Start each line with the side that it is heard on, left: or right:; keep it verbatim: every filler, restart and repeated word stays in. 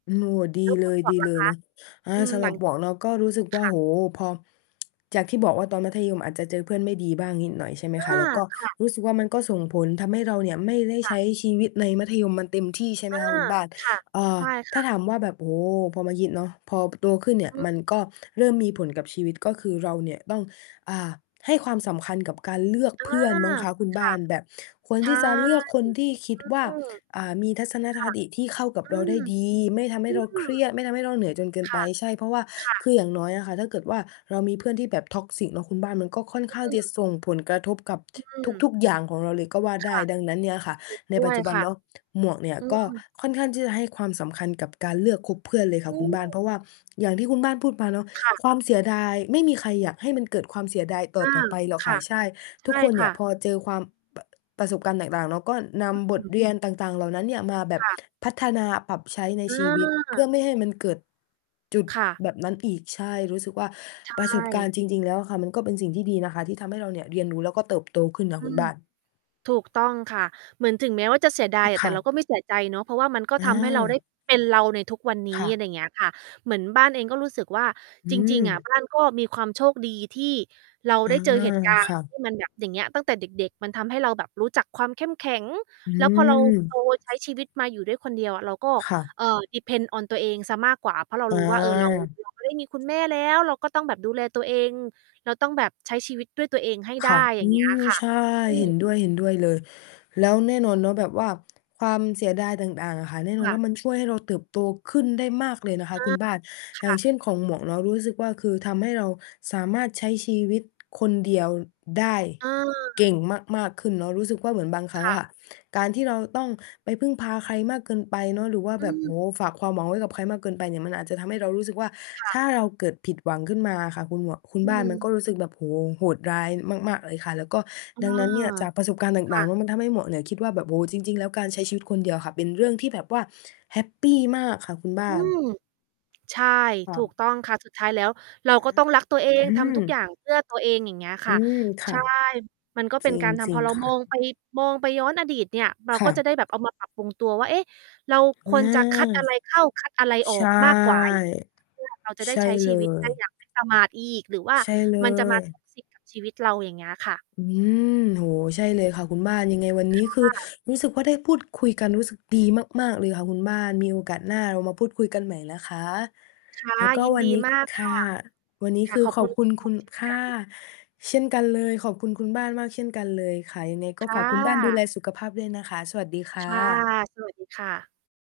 left: โอ้โฮ ดี
right: แล้ว
left: เ
right: ค
left: ล
right: ุณ
left: ย
right: หมว
left: ด
right: ก
left: ี
right: ล่
left: เล
right: ะค
left: ยเนาะ
right: ะ?
left: อา
right: อืม
left: สำ
right: ห
left: ห
right: ล
left: รั
right: ั
left: บ
right: ง
left: หมวกเนาะก็รู้สึกว
right: ค
left: ่า
right: ่ะ
left: โอ้โฮ พอ จากที่บอกว่าตอนมัธยมอาจจะเจอเพื่อนไม่ดีบ้างนิดหน่อย ใช่ไหม
right: อา
left: คะ แล้วก็
right: ค่ะ
left: รู้สึกว่า มันก็ส่งผลทำให้เราเนี่ย ไม่ได้
right: ค
left: ใ
right: ่
left: ช
right: ะ
left: ้ชีวิตในมัธยมมันเต็มที่ ใช่ไหม
right: อา
left: คะคุณบ้าน
right: ค่ะ
left: อ่า
right: ใช่ค
left: ถ้
right: ่ะ
left: าถามว่าแบบ โอ้โฮ พอมายิด เนาะ พอโตขึ้นเนี่ย
right: อือ
left: มันก็เริ่มมีผลกับชีวิต ก็คือเราเนี่ยต้อง อ่า ให้ความสำคัญกับการเลือก
right: เออ
left: เพื่อนมั้งคะคุณบ
right: ค
left: ้
right: ่
left: า
right: ะ
left: น แบบควร
right: ใช
left: ท
right: ่
left: ี่จะเลือกคนที่คิดว่า
right: อืม
left: อ่า มีทัศน
right: ค่
left: ค
right: ะ
left: ติที่เข้ากับ
right: อื
left: เราได
right: ม
left: ้ดี ไม่ทำให
right: อ
left: ้
right: ื
left: เราเค
right: ม
left: รียด ไม่ทำให้เราเหนื่อยจนเกิน
right: ค
left: ไป
right: ่ะ
left: ใช่ เพราะว่า
right: ค่
left: ค
right: ะ
left: ืออย่างน้อยอะค่ะ ถ้าเกิดว่าเรามีเพื่อนที่แบบ toxic เนาะคุณบ้าน มันก็ค่อน
right: อ
left: ข้าง
right: ื
left: จะ
right: ม
left: ส่งผลกระทบกับ
right: อืม
left: ทุก ๆ อย่างของเราเลยก็ว่า
right: ค
left: ได้
right: ่ะ
left: ดังนั้นเนี่ยค่ะ
right: ถูก
left: ใน
right: ด
left: ป
right: ้
left: ั
right: ว
left: จจ
right: ย
left: ุบั
right: ค
left: น
right: ่ะ
left: เนาะ หมวกเนี่ย
right: อื
left: ก็
right: ม
left: ค่อนข้างที่จะให้ความสำคัญกับการเลือกคบเพื่อนเลยค่
right: อ
left: ะ
right: ื
left: คุณบ้าน เพรา
right: ม
left: ะว่าอย่างที่คุณบ้านพูดมาเนาะ
right: ค่ะ
left: ความเสียดาย ไม่มีใครอยากให้มันเกิดความเสียดายต
right: อ
left: ่
right: ื
left: อ
right: ม
left: ๆ ไปหรอก
right: ค
left: ค่
right: ่
left: ะ
right: ะ
left: ใช่
right: ใช
left: ทุก
right: ่
left: คนเ
right: ค
left: นี่
right: ่
left: ย
right: ะ
left: พอเจอความ ป ประสบการณ์ต่าง ๆ เนาะ ก็นำ
right: อ
left: บท
right: ืม
left: เรียนต่าง ๆ เหล่านั้นเนี่ย มาแบบ
right: ค่ะ
left: พัฒนาปรับใช้ใน
right: อ
left: ชีวิต เพื่
right: า
left: อไม่ให้มันเกิด จุด
right: ค่ะ
left: แบบนั้นอีก ใช่ รู้สึกว่า
right: ใช
left: ประสบการณ
right: ่
left: ์จริง ๆ แล้วอะค่ะ มันก็เป็นสิ่งที่ดีนะคะที่ทำให้เราเนี่ยเรียนรู้ แล้วก็เติบโตขึ้นค่ะ
right: อื
left: คุณ
right: ม
left: บ้าน
right: ถูกต้องค่ะ เหมือนถึงแม้ว่าจะเสียดา
left: อ
right: ย
left: ือ
right: อะ
left: ค
right: แต่
left: ่
right: เรา
left: ะ
right: ก็ไม่เสียใจเนาะ เพราะว่ามันก็
left: อ
right: ทำให้เราได้
left: า
right: เป็นเราในทุกวันน
left: ค
right: ี้
left: ่ะ
right: อะไรเงี้ยค่ะ เหมือนบ้านเองก็รู้สึกว่า
left: อื
right: จริง ๆ อะ
left: ม
right: บ้านก็มีความโชคดีที่เรา
left: อา
right: ได้เจอเหตุ การณ
left: ค
right: ์
left: ่
right: ท
left: ะ
right: ี่มันแบบ อย่างเงี้ย ตั้งแต่เด็ก ๆ มันทำให้เราแบบรู้จักความเข้มแข็ง
left: อื
right: แล้วพอเรา
left: ม
right: โต ใช้ชีวิตมาอยู่ด้วย คนเดียวอะ เราก็
left: ค่ะ
right: เอ่อ depends on ตัวเองเสียมากกว่า เพราะเรา
left: อ
right: รู้ว่า เออ เรา
left: า
right: เราไม่ได้มีคุณแม่แล้ว เราก็ต้องแบบดูแลตัวเอง เราต้องแบบใช้ชีวิตด้วยตัวเองให้ไ
left: ค
right: ด้
left: ่ะ
right: อย
left: อ
right: ่
left: ื
right: าง เงี้ย
left: ม
right: ค่ะ
left: ใช่
right: อื
left: เห
right: ม
left: ็นด้วย ๆ เลย แล้วแน่นอนเนาะ แบบว่าความเสียดายต่าง ๆ อะค่ะ แน่
right: ค
left: นอ
right: ่
left: น
right: ะ
left: ว่ามันช่วยให้เราเติบโตขึ้นได้มากเลยนะคะ
right: อา
left: คุณบ้าน
right: ค
left: อย่า
right: ่
left: ง
right: ะ
left: เช่น ของหมวกเนาะรู้สึกว่า คือทำให้เราสามารถใช้ชีวิต คนเดียวได้
right: อ
left: เก
right: า
left: ่งมาก ๆ ขึ้นเนาะ รู้สึกว่าเหมือนบางครั
right: ค
left: ้ง
right: ่
left: อ
right: ะ
left: ะ การที่เราต้องไปพึ่งพาใครมากเกินไปเนาะ หรือว่า
right: อื
left: แบบ โอ้
right: ม
left: โฮ ฝากความหวังไว้กับใครมากเกินไปเนี่ย มันอาจจะทำให้เรารู้สึกว่า
right: ค่ะ
left: ถ้าเราเกิดผิดหวังขึ้นมาอะค่ะ คุณหมวก คุ
right: อ
left: ณ
right: ื
left: บ้าน มัน
right: ม
left: ก็รู้สึกแบบ โอ้โฮ โหดร้ายมาก ๆ เลยค่ะ แล้วก็
right: อา
left: ดังนั้นเนี่ย จากประสบการณ์ต
right: ค
left: ่
right: ่
left: าง ๆ เน
right: ะ
left: าะ มันทำให้หมวกเนี่ยคิดว่าแบบ โอ้โฮ จริง ๆ แล้วการใช้ชีวิตคนเดียวค่ะ เป็นเรื่องที่แบบว่าแฮปปีมากค่ะคุณบ้
right: อื
left: าน
right: ม ใช่
left: ค่
right: ถูก
left: ะ
right: ต้องค่ะ สุดท้ายแล้วเรา
left: อา
right: ก็ต้องรักตัวเอ
left: อ
right: ง
left: ื
right: ทำทุกอ
left: ม
right: ย่างเพื่อตัวเอง อย่างเงี้ยค
left: อื
right: ่ะ
left: ม ค
right: ใช
left: ่ะ
right: ่ มันก็เ
left: จ
right: ป็
left: ร
right: น
left: ิง
right: การท
left: จร
right: ำ
left: ิ
right: พ
left: ง
right: อเรา
left: ค่
right: ม
left: ะ
right: องไป มองไปย้อนอดีตเนี่ย เรา
left: ค
right: ก
left: ่
right: ็จะ
left: ะ
right: ได้แบบเอามาปรับปรุงตัวว่า เอ๊ะ เราค
left: อา
right: วรจะคัดอะไรเข้า คัดอะไรอ
left: ใ
right: อ
left: ช่
right: กมากกว่า ไอ้ เพื่อ เราจะได
left: ใ
right: ้
left: ช่
right: ใช้
left: เ
right: ช
left: ล
right: ีวิต ได
left: ย
right: ้อย่าง ไม่ประมาทอีก หรือว่า
left: ใช่เล
right: มันจะมา
left: ย
right: สุ่มเสี่ยง กับชีวิตเรา อย่างเงี้ยค่ะ
left: อืม โอ้โฮ ใช่เลยค่ะคุณบ้าน ยังไงวันนี้ คือ
right: ค่ะ
left: รู้สึกว่าได้พูดคุยกัน รู้สึกดีมาก ๆ เลยค่ะคุณบ้าน มีโอกาสหน้าเรามาพูดคุยกันใหม่นะคะ
right: ค่ะ
left: แล้วก็
right: ยิน
left: วัน
right: ดี
left: นี้
right: มาก
left: ค
right: ค
left: ่ะ
right: ่ะ
left: วันนี้
right: ค่
left: ค
right: ะ
left: ือ
right: ขอบ
left: ข
right: ค
left: อ
right: ุ
left: บ
right: ณ
left: คุ
right: คุ
left: ณ
right: ณหม
left: คุ
right: วก
left: ณ
right: เช่น
left: ค
right: ก
left: ่ะ
right: ัน
left: เช่นกันเลย ขอบคุณคุณบ้านมากเช่นกันเลยค่ะ ยังไงก็
right: ค
left: ฝ
right: ่
left: ากคุณบ้านดูแล
right: ะ
left: สุขภาพด้วยนะคะ สวัสดีค
right: ค
left: ่
right: ่ะ
left: ะ
right: สวัสดีค่ะ